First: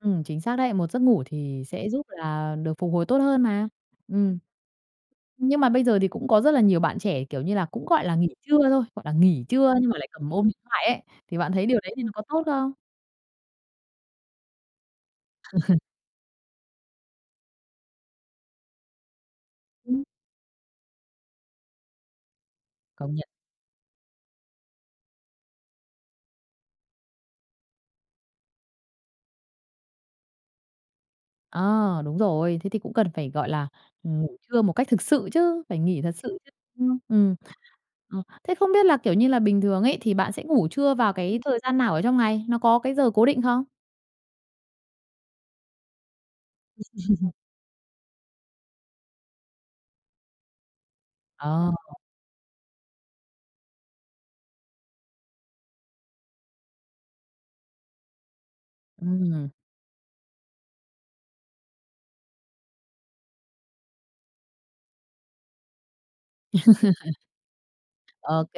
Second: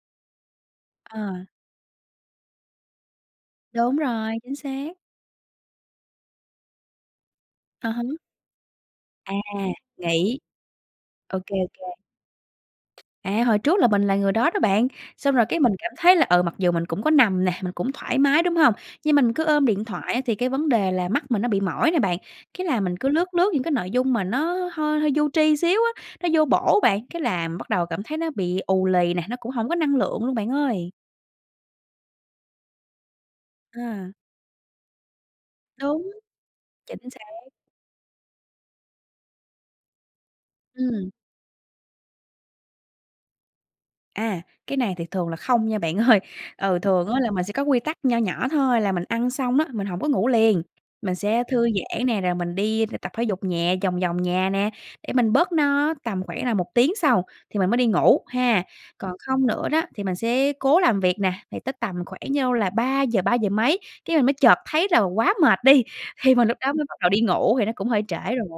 Ừm, chính xác đấy, một giấc ngủ À. thì sẽ giúp là được phục hồi tốt hơn mà. Đúng rồi, Ừm, chính xác. nhưng mà bây giờ thì cũng có rất là nhiều bạn trẻ, kiểu như là, cũng, À há. gọi là, nghỉ trưa thôi, hoặc là À, nghỉ trưa nhưng mà lại cầm nghỉ. ôm điện thoại ấy, thì OK, bạn thấy điều OK. đấy thì nó có tốt không? À, hồi trước là mình là người đó đó bạn, xong rồi cái mình cảm thấy là, ừ, mặc dù mình cũng có nằm nè, mình cũng thoải mái, đúng hông? Nhưng mình cứ ôm điện Ừm. thoại á, thì cái vấn đề là mắt mình nó bị mỏi này bạn, cái là mình cứ Công nhận. lướt, lướt những cái nội dung mà nó hơi hơi vô tri xíu á, nó vô bổ bạn, cái là bắt đầu cảm thấy nó bị ù lì nè, nó cũng hổng có năng lượng luôn bạn ơi. À, đúng rồi, thế thì cũng cần phải, gọi là, À. ngủ trưa một cách thực sự chứ, phải nghỉ Đúng, thật sự chứ, ưm, chính xác. ừm. Ừm, thế không biết là, kiểu như là, bình thường ấy thì bạn sẽ ngủ trưa Ừm. vào cái thời gian nào ở trong ngày? Nó có cái giờ cố định không? À, cái này thì thường là không nha bạn ơi. Ừ, thường á là mình sẽ có quy tắc nho nhỏ thôi, là mình ăn xong á, mình hổng có ngủ liền, mình sẽ thư Ờ. giãn nè, rồi mình đi tập thể dục nhẹ vòng vòng nhà nè, để mình bớt no, tầm khoảng là 1 tiếng sau, thì mình mới đi ngủ ha. Còn không Ừm. nữa đó thì mình sẽ cố làm việc nè, thì tới tầm khoảng nhau, là 3:00, ba giờ mấy cái mình mới chợt thấy là quá mệt đi, thì mình lúc đó mới bắt đầu đi ngủ thì nó cũng hơi trễ rồi. OK.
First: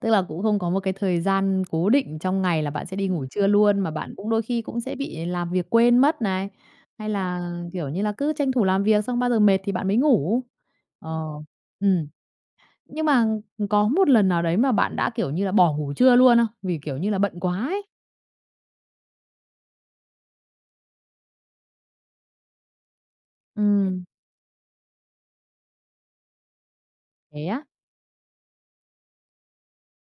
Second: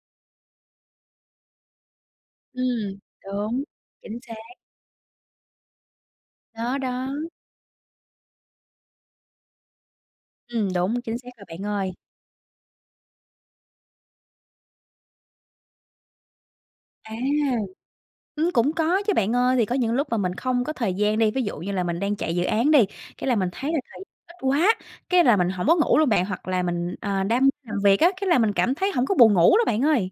Tức là cũng không có một cái thời gian cố định trong ngày là bạn sẽ Ừm, đi ngủ trưa đúng, luôn, mà bạn chính cũng xác. đôi khi cũng sẽ bị làm việc quên mất này, Đó, hay đó. là, kiểu như là, cứ tranh thủ làm việc xong bao giờ mệt thì bạn mới ngủ. Ừm, đúng, Ờ, chính xác rồi bạn ơi. ừm. Nhưng mà có một lần nào đấy mà bạn đã, kiểu như là, bỏ ngủ trưa luôn không? Vì, kiểu như À. là, bận quá ấy. Ừm, cũng có chứ bạn ơi, thì có những lúc mà mình không có thời gian đi, ví dụ như là mình đang chạy dự án đi, cái là mình thấy là thời Ừm. gian ít quá, cái là mình hổng có ngủ luôn bạn. Hoặc là mình, ờ, Thế đam á? làm việc á, cái là mình cảm thấy hổng có buồn ngủ luôn bạn ơi.